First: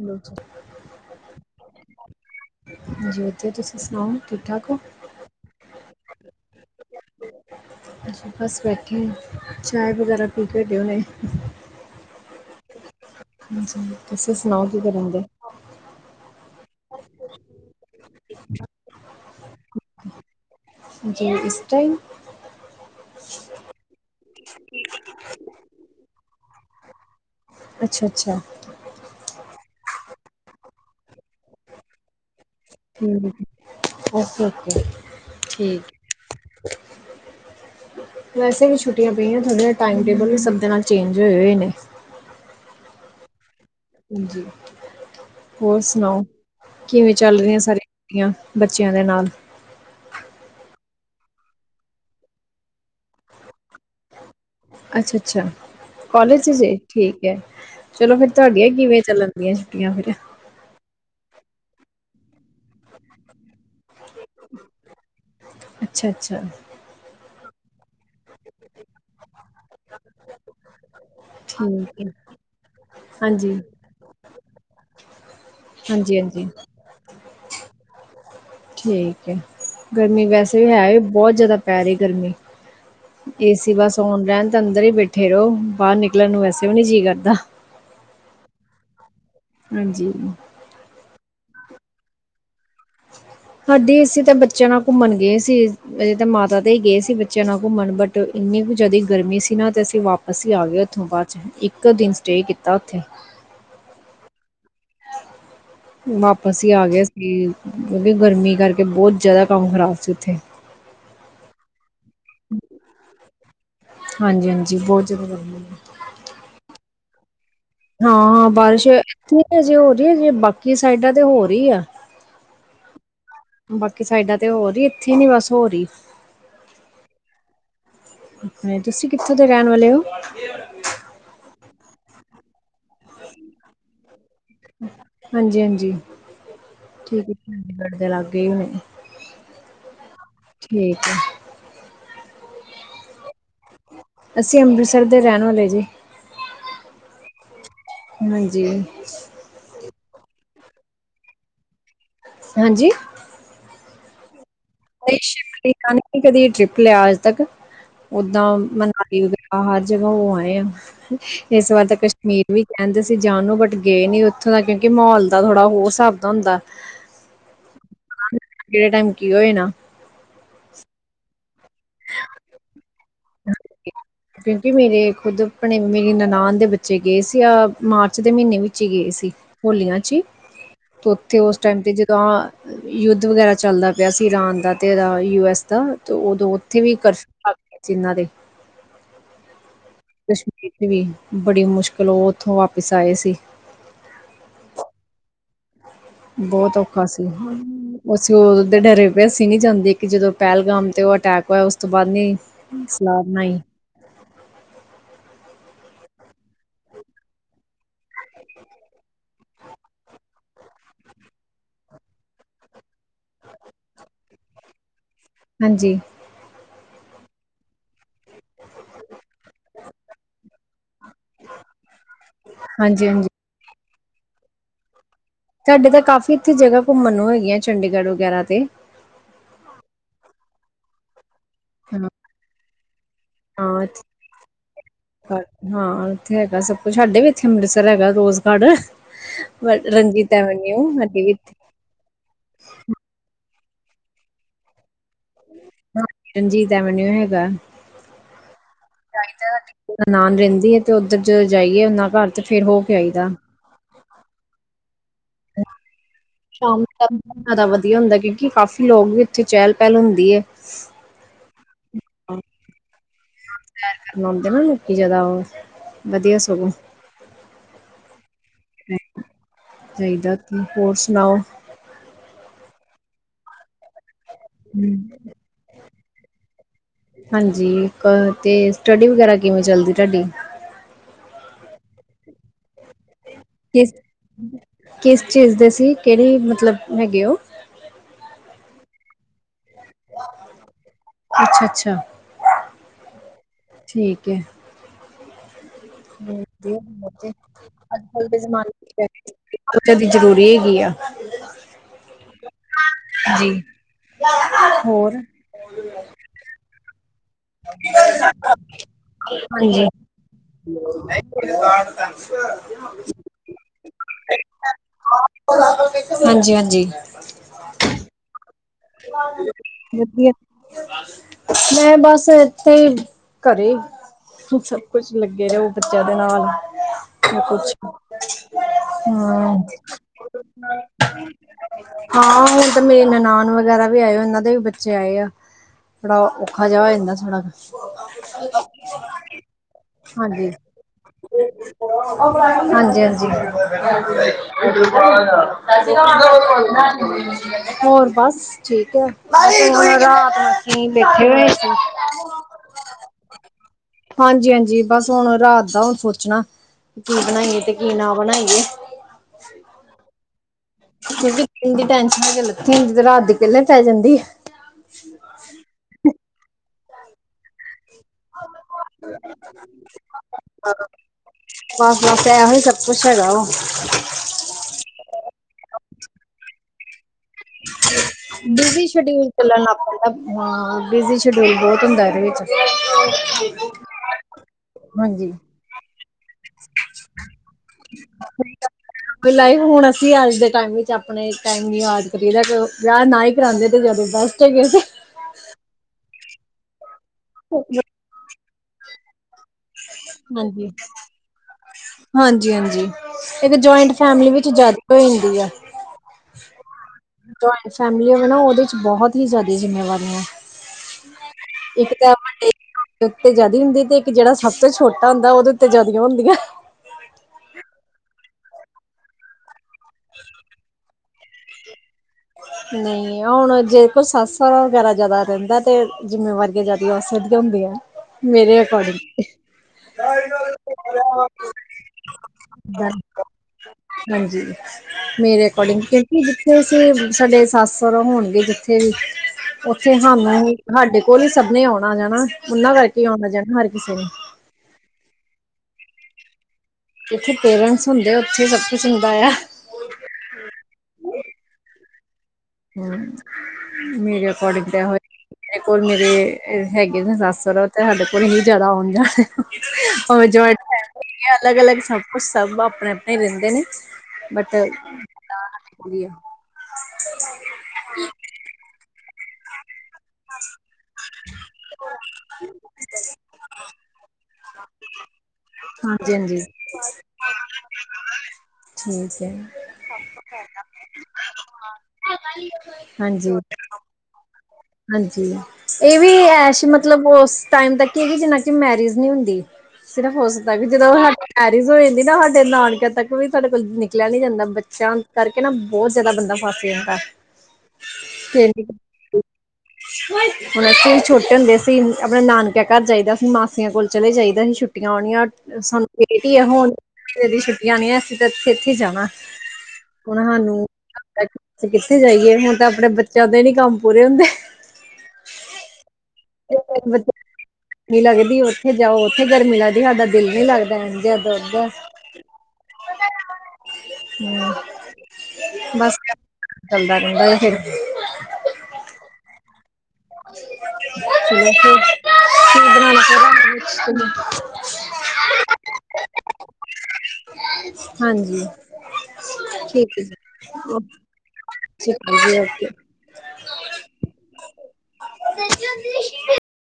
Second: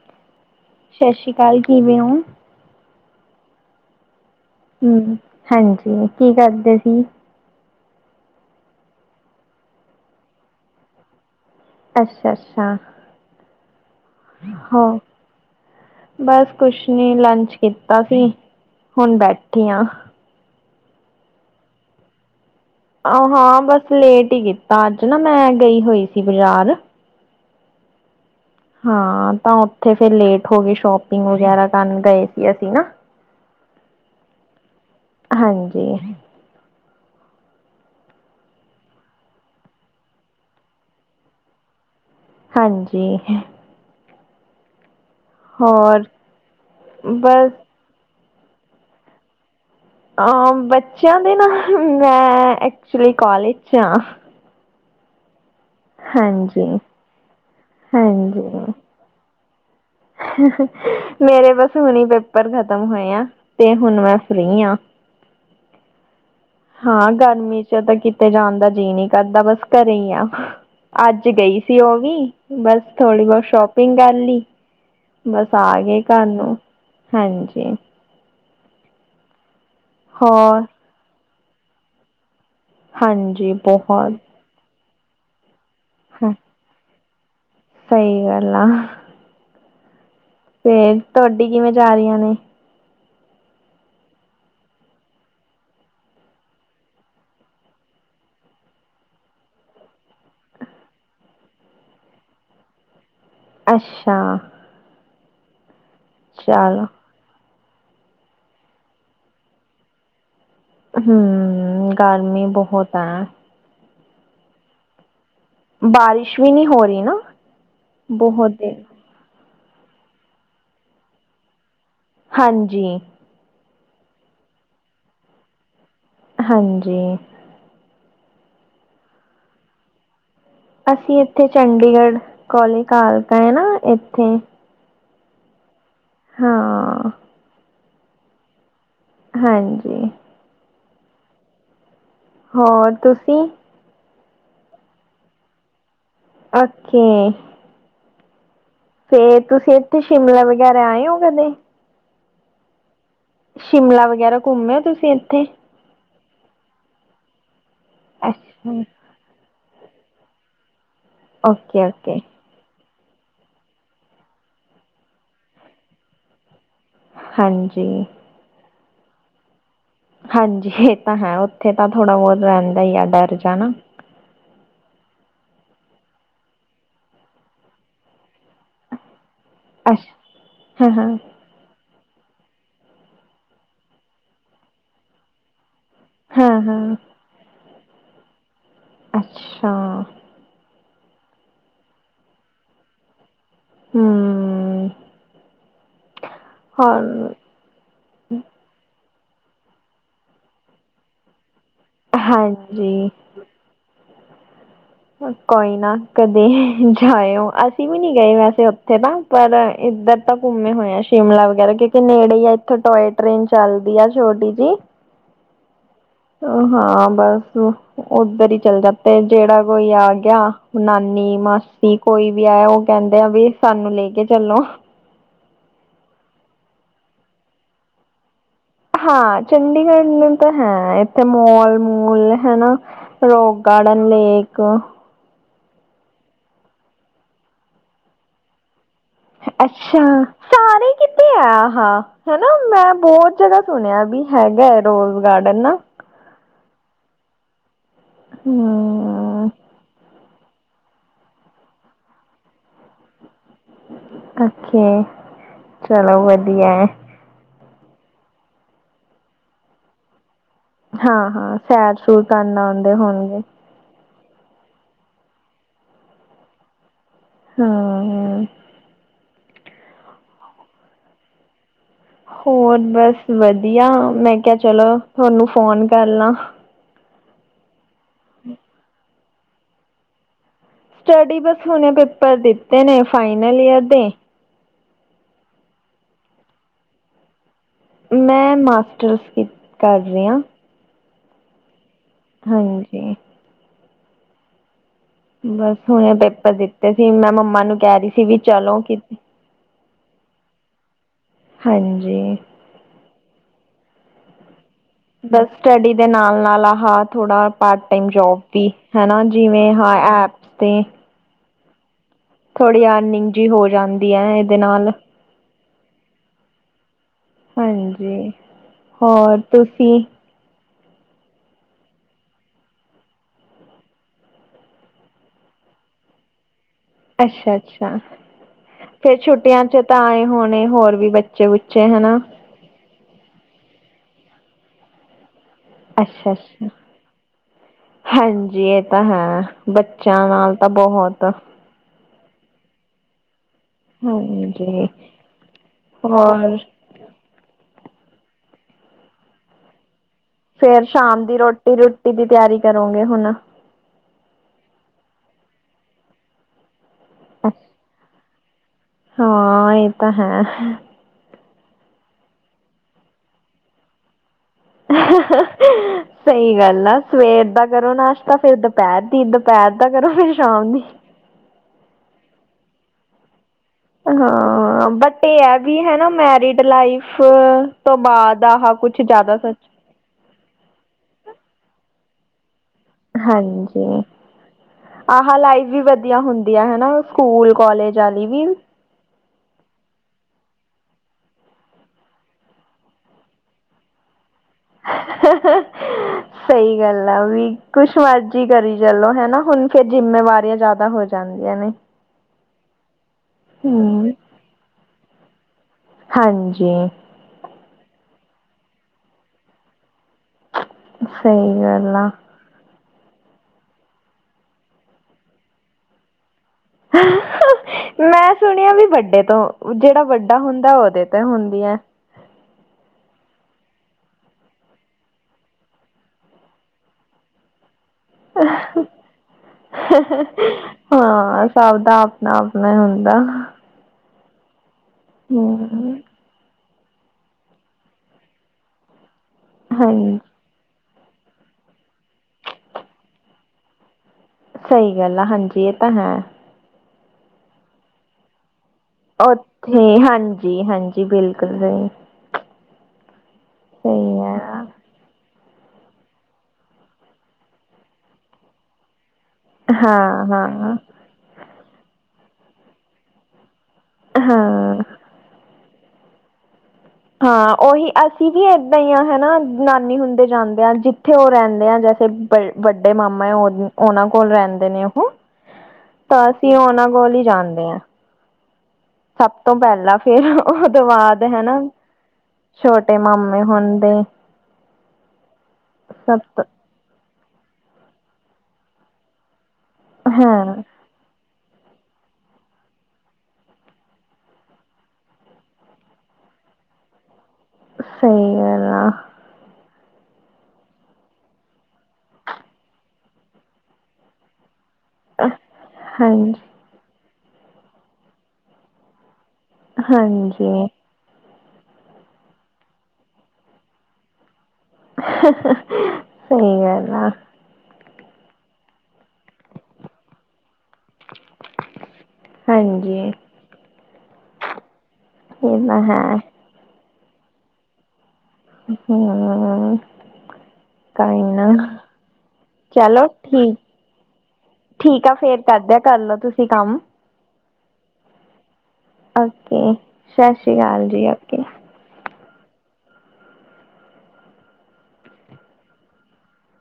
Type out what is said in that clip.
Hello ਜੀ ਸਤਿ ਸ੍ਰੀ ਅਕਾਲ, ਕਿਵੇਂ ਔ? ਹਾਂਜੀ ਵਧੀਆ, ਤੁਸੀਂ ਸੁਣਾਓ? ਠਾਕ ਹੋ ਹੂੰ ਹਾਂਜੀ ਕੀ ਕਰਦੇ ਸੀ। ਅੱ ਬਸ ਬੈਠੇ ਆ ਚਾਏ ਵਗੈਰਾ ਪੀ ਕੇ ਹਟੇ ਹੁਣੇ ਅੱਛਾ ਅੱਛਾ, [inaudible] ਤੁਸੀ ਸੁਣਾਓ ਕਿ ਕਰਨ ਦੇ ਬਸ ਕੁਛ ਨੀ ਲੰਚ ਕੀਤਾ ਸੀ ਹੁਣ ਬੈਠੀ ਆ ਜੀ ਇਸ ਟਾਈਮ ਆਹ ਹਾਂ ਬਸ ਲੇਟ ਤਾਂ ਅੱਜ ਨਾ ਮੈਂ ਗਈ ਹੋਈ ਸੀ ਬਾਜ਼ਾਰ ਅੱਛਾ ਅੱਛਾ, ਹਾਂ ਤਾਂ ਉੱਥੇ ਥੇ ਲੇਟ ਹੋਗੇ ਸ਼ੋਪਿੰਗ ਵਗੈਰਾ ਕਰਨ ਗਏ। ਸੀ ਅਸੀਂ ਨਾ। ਠੀਕ ਓਕੇ ਓਕੇ ਠੀਕ ਹਾਂਜੀ। ਵੈਸੇ ਵੀ ਛੁੱਟੀਆਂ ਪਈਆਂ ਥੋਡੇ ਟਾਈਮ ਟੇਬਲ ਵੀ ਸਭ ਦੇ ਨਾਲ ਚੇਂਜ ਹੋਏ ਹੋਏ ਨੇ ਹਾਂਜੀ ਹਾਂਜੀ ਹੋਰ ਸੁਣਾਓ ਕਿਵੇਂ ਚੱਲ ਬਸ ਰਹੀਆਂ ਸਾਰੇ ਬੱਚਿਆਂ ਦੇ ਨਾਲ ਅ ਬੱਚਿਆਂ ਦੇ ਨਾ ਮੈਂ ਐਕਚੁਲੀ ਕਾਲਜ ਚ ਆ ਅੱਛਾ ਅੱਛਾ ਕਾਲਜ ਜੇ ਠੀਕ ਹੈ ਚਲੋ ਫਿਰ ਤੁਹਾਡੀਆਂ ਹਾਂਜੀ-ਹਾਂਜੀ ਕਿਵੇਂ ਚੱਲਣ ਦੀਆਂ ਛੁੱਟੀਆਂ ਫਿਰ ਮੇਰੇ ਬਸ ਹੁਣੇ ਪੇਪਰ ਖਤਮ ਹੋਏ ਆ ਤੇ ਹੁਣ ਮੈਂ ਫਰੀ ਆ ਅੱਛਾ ਅੱਛਾ ਹਾਂ ਗਰਮੀ ਚ ਤਾਂ ਕਿਤੇ ਜਾਣ ਦਾ ਜੀਅ ਨਹੀਂ ਕਰਦਾ ਬਸ ਘਰੇ ਹੀ ਆ ਅੱਜ ਗਈ ਸੀ ਉਹ ਠੀਕ ਹੈ ਵੀ ਬਸ ਥੋੜੀ ਬਹੁਤ ਹਾਂਜੀ, ਸ਼ੋਪਿੰਗ ਕਰ ਲਈ ਬਸ ਆ ਗਏ ਹਾਂਜੀ, ਘਰ ਹਾਂਜੀ ਨੂੰ ਹਾਂਜੀ ਠੀਕ ਏ ਗਰਮੀ ਹੋਰ ਵੈਸੇ ਹੈ ਹੀ ਬਹੁਤ ਜ਼ਿਆਦਾ--ਪੈ ਰਹੀ ਗਰਮੀ। ਹਾਂਜੀ ਏਸੀ ਬੱਸ ਬਹੁਤ -ਆਉਣ ਰਹਿਣ ਤਾਂ ਅੰਦਰ ਹੀ ਬੈਠੇ ਥੇਰੋ। ਬਾਹਰ ਨਿਕਲਣ ਹਾਂ, ਨੂੰ ਵੈਸੇ ਵੀ ਨਹੀਂ ਜੀਅ ਕਰਨ [inaudible] ਦਾਹ। ਸਹੀ ਗੱਲ ਆਹ। ਹਾਂਜੀ। ਤੇ ਤੁਹਾਡੀ ਕਿਵੇਂ, ਜਾ ਰਹੀਆਂ ਨੇ। ਹਾਂ, ਦੀ, ਅਸੀ ਤਾਂ ਬੱਚਿਆ ਨਾਲ ਘੁੰਮਣ, ਗਏ ਸੀ ਅਜੇ ਤੇ ਮਾਤਾ ਤੇ ਗਏਸੀ, ਬੱਚਿਆਂ ਨਾਲ ਘੁੰਮਣ ਬਟ, ਏਨੀ ਕੁ ਜ਼ਿਆਦਾ ਗਰਮੀ ਸੀ, ਅਸੀਵਾਪਿਸ ਹੀ ਆ ਗਏ ਉਥੋਂ ਬਾਦ, ਇਕ ਦਿਨ ਹੀ ਸਟੇ ਕੀਤਾ ਓਥੇ। ਅੱ -ਛਾ ਵਾਪਿਸ ਹੀ ਆ ਗਿਆ ਸੀ ਕਿਉਕਿ- ਗਰਮੀਕਰਕੇ ਬਹੁਤ ਜਿਆਦਾ ਕੰਮ ਖਰਾਬ ਸੀ ਉੱਥੇ। ਹਮ ਗਰਮੀ ਬਹੁਤ ਆ ਹਾਂਜੀ ਹਾਂਜੀ ਬਹੁਤ। ਜ਼ਿਆਦਾ ਗਰਮੀ ਬਾਰਸ ਵੀ ਨਈ ਹੋ ਰਹੀ ਨਾ। ਹਾਂ, ਹਾਂ, ਬਹੁਤ ਦੇਰ ਬਾਰਸ਼ ਜੇ ਹੋ ਰਹੀ ਹੈ ਅਜੇ, ।।ਬਾਕੀ ਸਾਈਡਾਂ ਤੇ ਹੋਰ ਹੀ ਆ। ਹਾਂਜੀ। ਬਾਕੀ ਸਾਈਡਾਂ, ਤੇ ਹੋਰ ਹਰੀ ਇੱਥੇ ਹੀ ਨਈ ਬਸ ਹੋਰ ਹੀ। ਹਾਂਜੀ। ਐ ਤੁਸੀਂ ਕਿੱਥੋਂ ਦੇ ਰਹਿਣ ਵਾਲੇ ਹੋ। ਅਸੀਂ ਇੱਥੇ ਚੰਡੀਗੜ੍ਹ, ਕੋਲੇ ਕਾਲਕਾ ਹੈ ਨਾ ਇੱਥੇ। ਹਾਂਜੀ--ਹਾਂਜੀ। ਹਾਂ ਚੰਡੀਗੜ੍ਹ ਦੇ ਲਾਗੇ ਹੀ ਹਾਂਜੀ। ਠੀਕ। ਹੋਰ ਤੁਸੀਂ ਅਸੀਂ ਅੰਮ੍ਰਿਤਸਰ ਦੇ ਰਹਿਣ ਵਾਲੇ ਜੀ। ਔਕੇ। ਹਾਜੀ। ਫੇਰ ਤੁਸੀਂ ਤੁਸੀਂ ਸ਼ਿਮਲਾ, ਵਗੈਰਾ ਆਏ ਹੋ ਕਦੇ। ਹਾਂਜੀ ਸ਼ਿਮਲਾ ਵਗੈਰਾ ਘੁੰਮਿਓ ਤੁਸੀਂ ਨਹੀਂ ਇੱਥੇ। ਸ਼ਿਮਲੇ ਦਾ ਨੀ ਕਦੀ ਟ੍ਰਿਪ ਲਿਆ ਅੱਜ ਤੱਕ ਓਦਾਂ ਅੱਛਾ ਮਨਾਲੀ, ਵਗੈਰਾ ਆਜ ਵਹੋ ਆਏ ਆ। ਇਸ ਓਕੇ ਵਾਰ ਤਾਂ ਓਕੇ ਕਸ਼ਮੀਰ, ਵੀ ਕਹਿੰਦੇ ਅਸੀ ਜਾਣ ਨੂੰ ਬਟ ਗਏ ਨੀ ਉੱਥੋਂ ਦਾ ਕਿਉਕਿ ਮਾਹੌਲ ਦਾ ਥੋੜਾ ਹੋ ਹਿਸਾਬ ਦਾ ਹੁੰਦਾ। ਹਾਂਜੀ ਕਿਹੜੇ ਟਾਈਮ ਕੀ ਹੋਵੇ ਨਾ। ਹਾਂਜੀ ਇਹ ਤਾਂ ਹੈ ਉਥੇ ਤਾਂ ਥੋੜਾ ਬਹੁਤ ਰਹਿੰਦਾ ਹੀ ਆ ਡਰ। ਜਾਣਾ ਕਿਉਕਿ ਮੇਰੇ ਖੁਦ ਆਪਣੇ ਮੇਰੀ ਨਣਾਨ ਦੇ ਬੱਚੇ ਗਏ ਸੀ ਆਹ ਮਾਰਚ ਦੇ ਮਹੀਨੇ ਵਿੱਚ ਹੀ ਗਏ ਸੀ। ਹੋਲੀਆਂ ਚ ਅੱਛਾ ਹਾਂ ਹਾਂ ਤੇ ਉੱਥੇ ਉਸ ਟਾਈਮ ਤੇ ਜ ਤਾਂ ਯੁੱਧ ਵਗੈਰਾ ਚੱਲਦਾ ਪਿਆ ਸੀ ਇਰਾਨ ਦਾ ਤੇ ਇਹਦਾ ਯੂ ਐੱਸ ਦਾ। ਤੇ ਉਦੋਂ ਹਾਂ ਉੱਥੇ ਹਾਂ ਵੀ ਕਸ਼ ਚਿੰਨ੍ਹਾਂ ਦੇ ਅੱਛਾ ਕਸ਼ਮੀਰ ਵੀ ਬੜੀ ਮੁਸ਼ਕਿਲ ਉਹ ਉੱਥੋਂ ਵਾਪਿਸ ਆਏ ਸੀ। ਹੂੰ ਬਹੁਤ ਔਖਾ ਸੀ ਅਸੀ ਉਹਦੇ ਡਰੇ ਵਸੀ ਨਹੀਂ ਜਾਂਦੀ ਕਿ ਜਦੋਂ ਪਹਿਲਗਾਮ ਤੇ ਉਹ ਅਟੈਕ ਹੋਇਆ ਉਸ ਉਸ ਤੋਂ ਬਾਅਦ ਨਹੀ ਹਾਂਜੀ ਸਲਾਹ ਬਣਾਈ। ਕੋਈ ਨਾ ਕਦੇ ਜਾਇਓ ਅ ਸੀ ਵੀਂ ਨੀ ਗਏ ਵੈਸੇ ਉੱਥੇ ਨਾ ਪਰ ਐ ਏਧਰ ਤਾਂ ਘੁੰਮੇ ਹੋਏ ਆ ਸ਼ਿਮਲਾ ਵਗੈਰਾ ਕਿਉਂਕਿ ਨੇੜੇ ਈ ਆ ਇੱਥੋਂ ਟੋਏ ਟ੍ਰੇਨ ਚੱਲਦੀ ਆ ਛੋਟੀ ਜੀ। ਹਾਂਜੀ ਓਹ ਹਾਂ। ਬਸ ਔ ਔਧਰ ਈ ਚੱਲਦਾ ਪੈ ਜੋ ਕੋਈ ਆ ਗਿਆ ਨਾਨੀ ਮਾਸੀ ਕੋਈ ਵੀ ਆਯਾ ਔ ਹਾਂਜੀ ਹਾਂਜੀ ਕੈੰਦਾ ਵੇ ਸਾਨੂੰ ਲੇ ਕੇ ਚੱਲੋ। ਸਾਡੇ ਤਾਂ ਕਾਫ਼ੀ ਇੱਥੇ ਜਗ੍ਹਾ ਘੁੰਮਣ ਨੂੰ ਹੈਗੀਆਂ ਚੰਡੀਗੜ੍ਹ ਵਗੈਰਾ ਤੇ। ਹਾਂ, ਚੰਡੀਗੜ੍ਹ ਨੂੰ ਤਾਂ ਹੈ। ਮੋਲ ਹਾਂ। ਮੂਲ ਹੈਨਾ। ਰੋਕ ਹਾਂ ਗਾਰਡਨ, ਇੱਥੇ ਲੇਕ। ਹਾਂ, ਏਥੇ ਹੈਗਾ ਸਭ ਕੁਛ ਸਾਡੇ ਵੀ ਏਥੇ ਅੰਮ੍ਰਿਤਸਰ ਹੈਗਾ ਰੋਜ਼ਗਾਰਡ। ਅੱਛਾ, ਸਾਰੇ ਸਾਡੇ ਕਿਤੇ ਵੀ ਇੱਥੇ, ਆਯਾ ਹਾਂ ਹੈਨਾ ਮੈਂ ਬੌਤ ਜਗ੍ਹਾ ਸੁਣਿਆ ਬੀ ਹੈਗਾ ਏ ਰੋਲ। [inaudible] ਰਣਜੀਤ ਐਵਨ ਯੂ ਹੈਗਾ। ਹਮ ਨਾਮ ਜੰਦੀ ਏ ਤੇ ਉੱਧਰ ਜਦੋਂ ਜਾਈਏ ਔਨਾ ਘਰ ਤੇ ਫੇਰ ਹੋ ਕੇ ਆਈਦਾ। ਅੱਛੇ। ਹ ਫੋਨ [unintelligible] ਵਧੀਆ ਹੁੰਦਾ, ਕਿ ਉਂਕਿ ਕਾਫ਼ੀ ਲੋਕ ਵੀ ਉੱਥੇ ਚੈਲ ਪੈਲ ਹੁੰਦੀ ਏ। ਹਾਂ- ਹਾਂ, ਸੈਰ-ਸੁਰ ਕਰਨ ਆਂਦੇ ਹੋਣਗੇ। ਸੈਰ ਕਰਨ ਆਂਦੇ ਨਾ ਲੋਕੀ ਜੈਦਾ, ਓਹ ਵਧੀਆ ਸਗੋਂ। ਹਾਂ- ਹਾਂ। ਚਹੀਦਾ ਕੀ, ਹੋਰ ਸੁਣਾਓ? ਹੋਰ ਬਸ ਵਧ- ਵਧੀਆ, ਮੈਂ ਕਿਆ ਚਲੋ, ਤੁਹਾਨੂੰ ਫੋਨ ਕਰ ਲਾਂ। ਹਾਂਜੀ। ਕ ਤੇ ਸਟੱਡੀ ਵਗੈਰਾ- ਕਿਵੇਂ ਚਲਦੀ ਤੁਹਾਡੀ? ਸਟਡੀ ਬਸ, ਹੁਣੇ ਪੇਪਰ ਦਿੱਤੇ ਨੇ। ਫਾਈਨਲ ਇਅਰ ਦੇ। ਕੇਸ ਚੀਜ਼ ਦੇ ਸੀ, ਕੇੜੀ ਮਤਲਬ ਹੈਗੇ ਔ। ਮੈਂ ਮਾਸਟਰਸ ਕ- ਕਰ ਰੀ ਆਂ। ਅੱਛਾ- ਅੱਛਾ। ਹਾਂਜੀ। ਠੀਕ ਏ। ਬਸ। [inaudible] ਹੁਣੇ ਪੇਪਰ ਅੱਜ ਦਿੱਤੇ ਸੀ ਕੱਲ ਮੈਂ ਮੰਮਾ ਨੂੰ ਕਹਿ ਰਹੀ ਸੀ ਵੀ ਦੇ ਚਲੋ ਕਿ ਜਮਾਨੇ [inaudible] ਬੱਚਿਆਂ ਦੀ ਜ਼ਰੂਰੀ ਹੈਗੀ ਆ। ਹਾਂਜੀ। ਜੀ। ਹੋਰ ਬਸ ਸਟੱਡੀ ਦੇ ਨਾਲ, ਨਾਲ- ਨਾਲ ਆਹ। ਥੋੜਾ ਪਾਰਟ ਟਾਈਮ ਜੋਬ ਵੀ, ਹਨਾ ਜਿਵੇਂ ਹਾਂ ਐਪਸ ਤੇ। ਉਹਦੇ ਨਾਲ। ਥੋੜੀ ਅਰਨਿੰਗ ਜਿਹੀ ਹੋ ਜਾਂਦੀ ਹੈ ਇਹਦੇ ਨਾਲ। ਹਾਂਜੀ- ਹਾਂਜੀ। ਹਾਂਜੀ। ਹੋਰ ਤੁਸੀਂ? ਵਧੀਆ ਮੈਂ, ਬਸ ਇੱਥੇ ਘਰੇ ਸਭ ਕੁਛ ਲੱਗੇ ਰਹੋ ਬੱਚਿਆਂ ਦੇ ਨਾਲ। ਜਾਂ ਅੱਛਾ- ਕੁਛ ਅੱਛਾ, ਫੇਰ ਹਾਂ। ਛੁੱਟੀਆਂ ਚ ਤਾਂ ਆਏ ਹੋਣੇ ਹੋਰ ਵੀ ਬੱਚੇ- ਬੁੱਚੇ, ਹਨਾ? ਉਹ ਵੀ ਆਏ ਹੋਏ ਹੈ, ਇਹਨਾਂ ਦੇ ਵੀ ਬੱਚੇ ਆਏ ਆ। ਥੋੜਾ ਅੱਛਾ- ਔਖਾ ਅੱਛਾ ਜਿਹਾ ਹੋ ਜਾਂਦਾ ਥੋੜਾ ਹਾਂਜੀ, ਇਹ ਤਾਂ ਹੈ। ਬੱਚਿਆਂ ਨਾਲ ਤਾਂ ਬਹੁਤ। ਹਾਂਜੀ- ਹਾਂਜੀ। ਹਾਂਜੀ। ਹੋਰ ਹੋਰ ਬਸ। ਠੀਕ ਹੈ ਤੇ ਹੁਣ ਰਾਤ। ਨੂੰ ਫੇਰ ਅਸੀਂ ਸ਼ਾਮ ਬੈਠੇ ਦੀ ਹੋਏ ਸੀ ਰੋਟੀ ਰੁਟੀ ਦੀ ਤਿਆਰੀ ਕਰੋਗੇ ਹੁਣ? ਹਾਂਜੀ ਹਾਂਜੀ ਬਸ ਹੁਣ ਰਾਤ ਦਾ ਹੁਣ ਸੋਚਣਾ? ਕੀ ਬਣਾਈਏ ਤੇ ਕੀ ਨਾ ਬਣਾਈਏ? ਹਾਂ ਇਹ ਤਾਂ ਹੈ ਕਿਉਂਕਿ। ਦਿਨ ਦੀ ਟੈਨਸ਼ਨ ਹਜੇ ਲੱਥੀ ਨਹੀਂ ਹੁੰਦੀ ਤੇ ਰਾਤ ਦੀ ਪਹਿਲੇ ਪੈ ਜਾਂਦੀ ਹੈ। ਸਹੀ ਗੱਲ ਆ। ਸਵੇਰ ਤੱਕ। ਕਰੋ ਨਾਸ਼ਤਾ ਫਿਰ ਦੁਪਹਿਰ ਦੀ ਦੁਪਹਿਰ ਦਾ ਕਰੋ ਫੇਰ ਸ਼ਾਮ ਦੀ। ਬਸ ਬਸ ਇਹੋ ਹੀ ਸਭ ਕੁਛ ਹੈਗਾ ਵਾ। ਹਾਂ ਬਟ ਇਹ ਹੈ ਵੀ ਹਨ ਨਾ ਮੈਰਿਡ। ਲਾਈਫ। ਤੋਂ ਬਾਅਦ ਆਹ ਬਿਜੀ ਕੁਛ ਸ਼ਡਿਊਲ ਜ਼ਿਆਦਾ ਸੱਚ ਚੱਲਣ ਲੱਗ ਪੈਂਦਾ ਹਾਂ ਬਿਜੀ ਸ਼ਡਿਊਲ ਬਹੁਤ ਹੁੰਦਾ ਇਹਦੇ । ਹਾਂਜੀ ਹਾਂਜੀ ਆਹ ਲਾਈਵ ਵੀ ਵਧੀਆ ਹੁੰਦੀ। ਵਧੀਆ ਹਨਾ ਸਕੂਲ ਕਾਲਜ ਵਾਲੀ ਵੀ। ਲਾਈਫ ਹੁਣ ਅਸੀਂ ਅੱਜ ਦੇ ਟਾਈਮ ਵਿੱਚ ਆਪਣੇ ਟਾਈਮ ਨੂੰ ਯਾਦ ਕਰੀਦਾ ਕਿ ਵਿਆਹ ਨਾ ਹੀ ਕਰਾਉਂਦੇ ਤੇ ਜਦੋਂ ਬਸ। ਚੰਗੇ ਸੀ। ਸਹੀ। ਗੱਲ ਆ ਵੀ। ਹਾਂਜੀ, ਕੁੱਛ ਮਰਜ਼ੀ ਕਰੀ। ਚਲੋ, ਹਨਾ। ਹੁਣ ਫੇਰ ਜਿੰਮੇਵਾਰੀਆਂ ਜ਼ਿਆਦਾ ਹੋ ਜਾਂਦੀਆਂ ਨੇ। ਜੀ ਹਾਂਜੀ। ਇਹ ਜੁਆਇੰਟ ਹਮ ਫੈਮਿਲੀ ਵਿੱਚ ਜ਼ਿਆਦਾ ਹੋਏ [inaudible] ਹਾਂਜੀ। ਫੈਮਿਲੀਆਂ ਵਾ ਨਾ ਉਹਦੇ ਬਹੁਤ ਹੀ ਜ਼ਿਆਦੀਆਂ ਜਿੰਮੇਵਾਰੀਆਂ। ਸਹੀ ਇੱਕ ਗੱਲ ਆ। ਤਾਂ ਵੱਡੇ ਉੱਤੇ ਜ਼ਿਆਦਾ ਹੁੰਦੀ ਤੇ ਇੱਕ ਜਿਹੜਾ ਸਭ ਤੋਂ ਛੋਟਾ ਹੁੰਦਾ। ਉਹਦੇ ਉੱਤੇ ਜਿਆਦੀਆਂ ਹੁੰਦੀਆਂ। ਮੈਂ ਸੁਣਿਆ ਵੀ ਵੱਡੇ ਤੋਂ ਜਿਹੜਾ ਵੱਡਾ ਹੁੰਦਾ ਉਹਦੇ ਤੋਂ ਹੁੰਦੀਆ। ਨਹੀਂ ਹੁਣ ਜੇ ਕੋਈ ਸੱਸ ਸੋਰਾ ਵਗੈਰਾ ਜ਼ਿਆਦਾ ਰਹਿੰਦਾ ਤੇ ਜਿੰਮੇਵਾਰੀਆਂ ਜ਼ਿਆਦਾ ਉਸੇ ਦੀਆਂ ਹੁੰਦੀਆਂ। ਮੇਰੇ [unintelligible] ਅਕੋਰਡਿੰਗ ਹਾਂ, ਸਭ ਦਾ ਆਪਣਾ ਆਪਣਾ ਹੁੰਦਾ। ਹਾਂਜੀ। ਮੇਰੇ ਅਕੋਰਡਿੰਗ ਹਮ ਕਿਉਂਕਿ ਜਿੱਥੇ [inaudible] ਸਾਡੇ ਸੱਸ ਸੋਰਾ ਹੋਣਗੇ ਜਿੱਥੇ ਵੀ ਉੱਥੇ ਹਾਂਜੀ ਹਾਨੂੰ ਹਾਡੇ ਕੋਲ ਹੀ ਸਭਨੇ ਆਉਣਾ ਜਾਣਾ ਉਹਨਾਂ ਕਰਕੇ ਆਉਣਾ ਜਾਣਾ ਹਰ ਕਿਸੇ ਨੇ ਸਹੀ ਗੱਲ ਆ। ਹਾਂਜੀ, ਇਹ ਤਾਂ ਹੈ। ਜਿੱਥੇ ਪੇਰੈਂਟਸ ਹੁੰਦੇ ਉੱਥੇ ਕੁਛ ਹੁੰਦਾ ਆ ਉਥੇ ਹਾਂਜੀ, ਹਾਂਜੀ। ਬਿਲਕੁਲ ਸਹੀ। ਹੂੰ। ਸਹੀ ਮੇਰੇ ਹੈ ਐਕਾਰਡਿੰਗ ਤੇ ਏਹੋ ਮੇਰੇ ਕੋਲ ਮੇਰੇ ਹੈਗੇ ਨੇ ਸਸ ਸੱਸੁਰ ਤੇ ਸਾਡੇ ਕੋਲ ਹੀ ਜਿਆਦਾ ਓਣ ਜਾਣ। ਹਾਂ ਹੋਰ ਜੋ ਹਾਂ ਅਲਗ ਅਲੱਗ ਸਭ ਉਹ ਸਭ ਆਪਣੇ-ਆਪਣੇ ਰਹਿੰਦੇ ਨੇ। ਬਟ ਹਾਂ ਵਧੀਆ। ਹਾਂ ਉਹੀ ਅਸੀਂ ਵੀ ਏਦਾਂ ਹੀ ਹਨਾ, ਨਾਨੀ ਹੁੰਦੇ ਜਾਂਦੇ ਆ। ਜਿੱਥੇ ਉਹ ਰਹਿੰਦੇ ਆ। ਜੈਸੇ ਬ ਵੱਡੇ ਮਾਮਾ ਉਹ ਉਹਨਾਂ ਕੋਲ ਰਹਿੰਦੇ ਨੇ ਉਹ। ਹੈ ਤਾਂ ਹਾਂਜੀ ਅਸੀਂ ਉਹਨਾਂ ਕੋਲ ਹੀ ਜਾਂਦੇ ਹਾਂ। ਠੀਕ ਸਭ ਹੈ ਤੋਂ ਪਹਿਲਾਂ ਫੇਰ ਉਹ ਤੋਂ ਬਾਅਦ ਹੈ ਨਾ ਛੋਟੇ ਹਾਂਜੀ ਮਾਮੇ ਹੁੰਦੇ। ਹਾਂਜੀ। ਇਹ ਵੀ ਸਭ ਤੋਂ ਐ ਸੀ ਮਤਲਬ ਉਹ ਟਾਈਮ ਤੱਕ ਹੈਗੀ ਜਿੰਨਾ ਕਿ ਮੈਰਿਜ ਨਹੀਂ ਹੁੰਦੀ ਸਿਰਫ਼ ਉਸ ਹਾਂ ਤੱਕ ਜਦੋਂ ਮੈਰਿਜ ਹੋ ਜਾਂਦੀ ਨਾ ਸਾਡੇ ਨਾਨਕਿਆਂ ਤੱਕ ਵੀ ਸਾਡੇ ਕੋਲ ਨਿਕਲਿਆ ਨੀ ਜਾਂਦਾ ਬੱਚਿਆਂ ਕਰਕੇ ਨਾ ਬਹੁਤ ਜ਼ਿਆਦਾ ਬੰਦਾ ਫਸ ਜਾਂਦਾ। ਸਹੀ ਗੱਲ ਹੁਣ ਅਸੀਂ ਛੋਟੇ ਹੁੰਦੇ ਸੀ ਆਪਣਾ ਨਾਨਕਿਆ ਘਰ ਜਾਈਦਾ ਸੀਂ ਮਾਸੀਆਂ ਕੋਲ ਚਲੇ ਜਾਈਦਾ ਸੀ ਛੁੱ ਛੁੱਟੀਆਂ ਆਉਣੀਆਂ ਸਾਨੂੰ ਦੀ ਹਾਂਜੀ ਆ ਹੁਣ ਮਹੀਨੇ ਦੀਆਂ ਛੁੱਟੀਆਂ ਹੋਣੀਆਂ ਅਸੀਂ ਤਾਂ ਉਥੇ ਹੀ ਜਾਣਾ ਉਹਨਾਂ ਨੂੰ ਹਾਂਜੀ ਤੇ ਕਿੱਥੇ ਜਾਈਏ ਹੁਣ ਤਾਂ ਆਪਣੇ ਬੱਚਿਆਂ ਦੇ ਨੀ ਕੰਮ ਪੂਰੇ ਹੁੰਦੇ। ਸਹੀ ਗੱਲ ਆ ਨ ਲੱਗਦੀ ਉੱਥੇ ਜਾਓ ਉੱਥੇ ਗਰਮੀ ਲੱਗਦੀ ਸਾਡਾ ਦਿਲ ਨੀ ਲੱਗਦਾ ਅੱਧੇ ਦਰ ਅੱਧੇ ਹਾਂਜੀ ਉਤਰ ਇਹ ਤਾਂ ਬਸ ਹੈ ਐਵੇਂ ਹੀ ਚਲਦਾ ਰਹਿੰਦਾ ਹੈ ਫਿਰ ਹਮ ਕੋਈ ਚਲੋ ਨਾ ਫਿਰ ਕੀ ਬਣਾਉਣਾ ਚਲੋ ਫਿਰ ਠੀਕ ਰਾਤ ਵਿੱਚ ਠੀਕ ਆ ਫੇਰ ਕਰਦਿਆਂ ਕਰਲੋ ਤੁਸੀਂ ਕੰਮ ਹਾਂਜੀ ਓਕੇ ਠੀਕ ਸਤਿ ਸ੍ਰੀ ਅਕਾਲ ਜੀ ਓਕੇ ਹਾਂਜੀ ਓਕੇ ਸ਼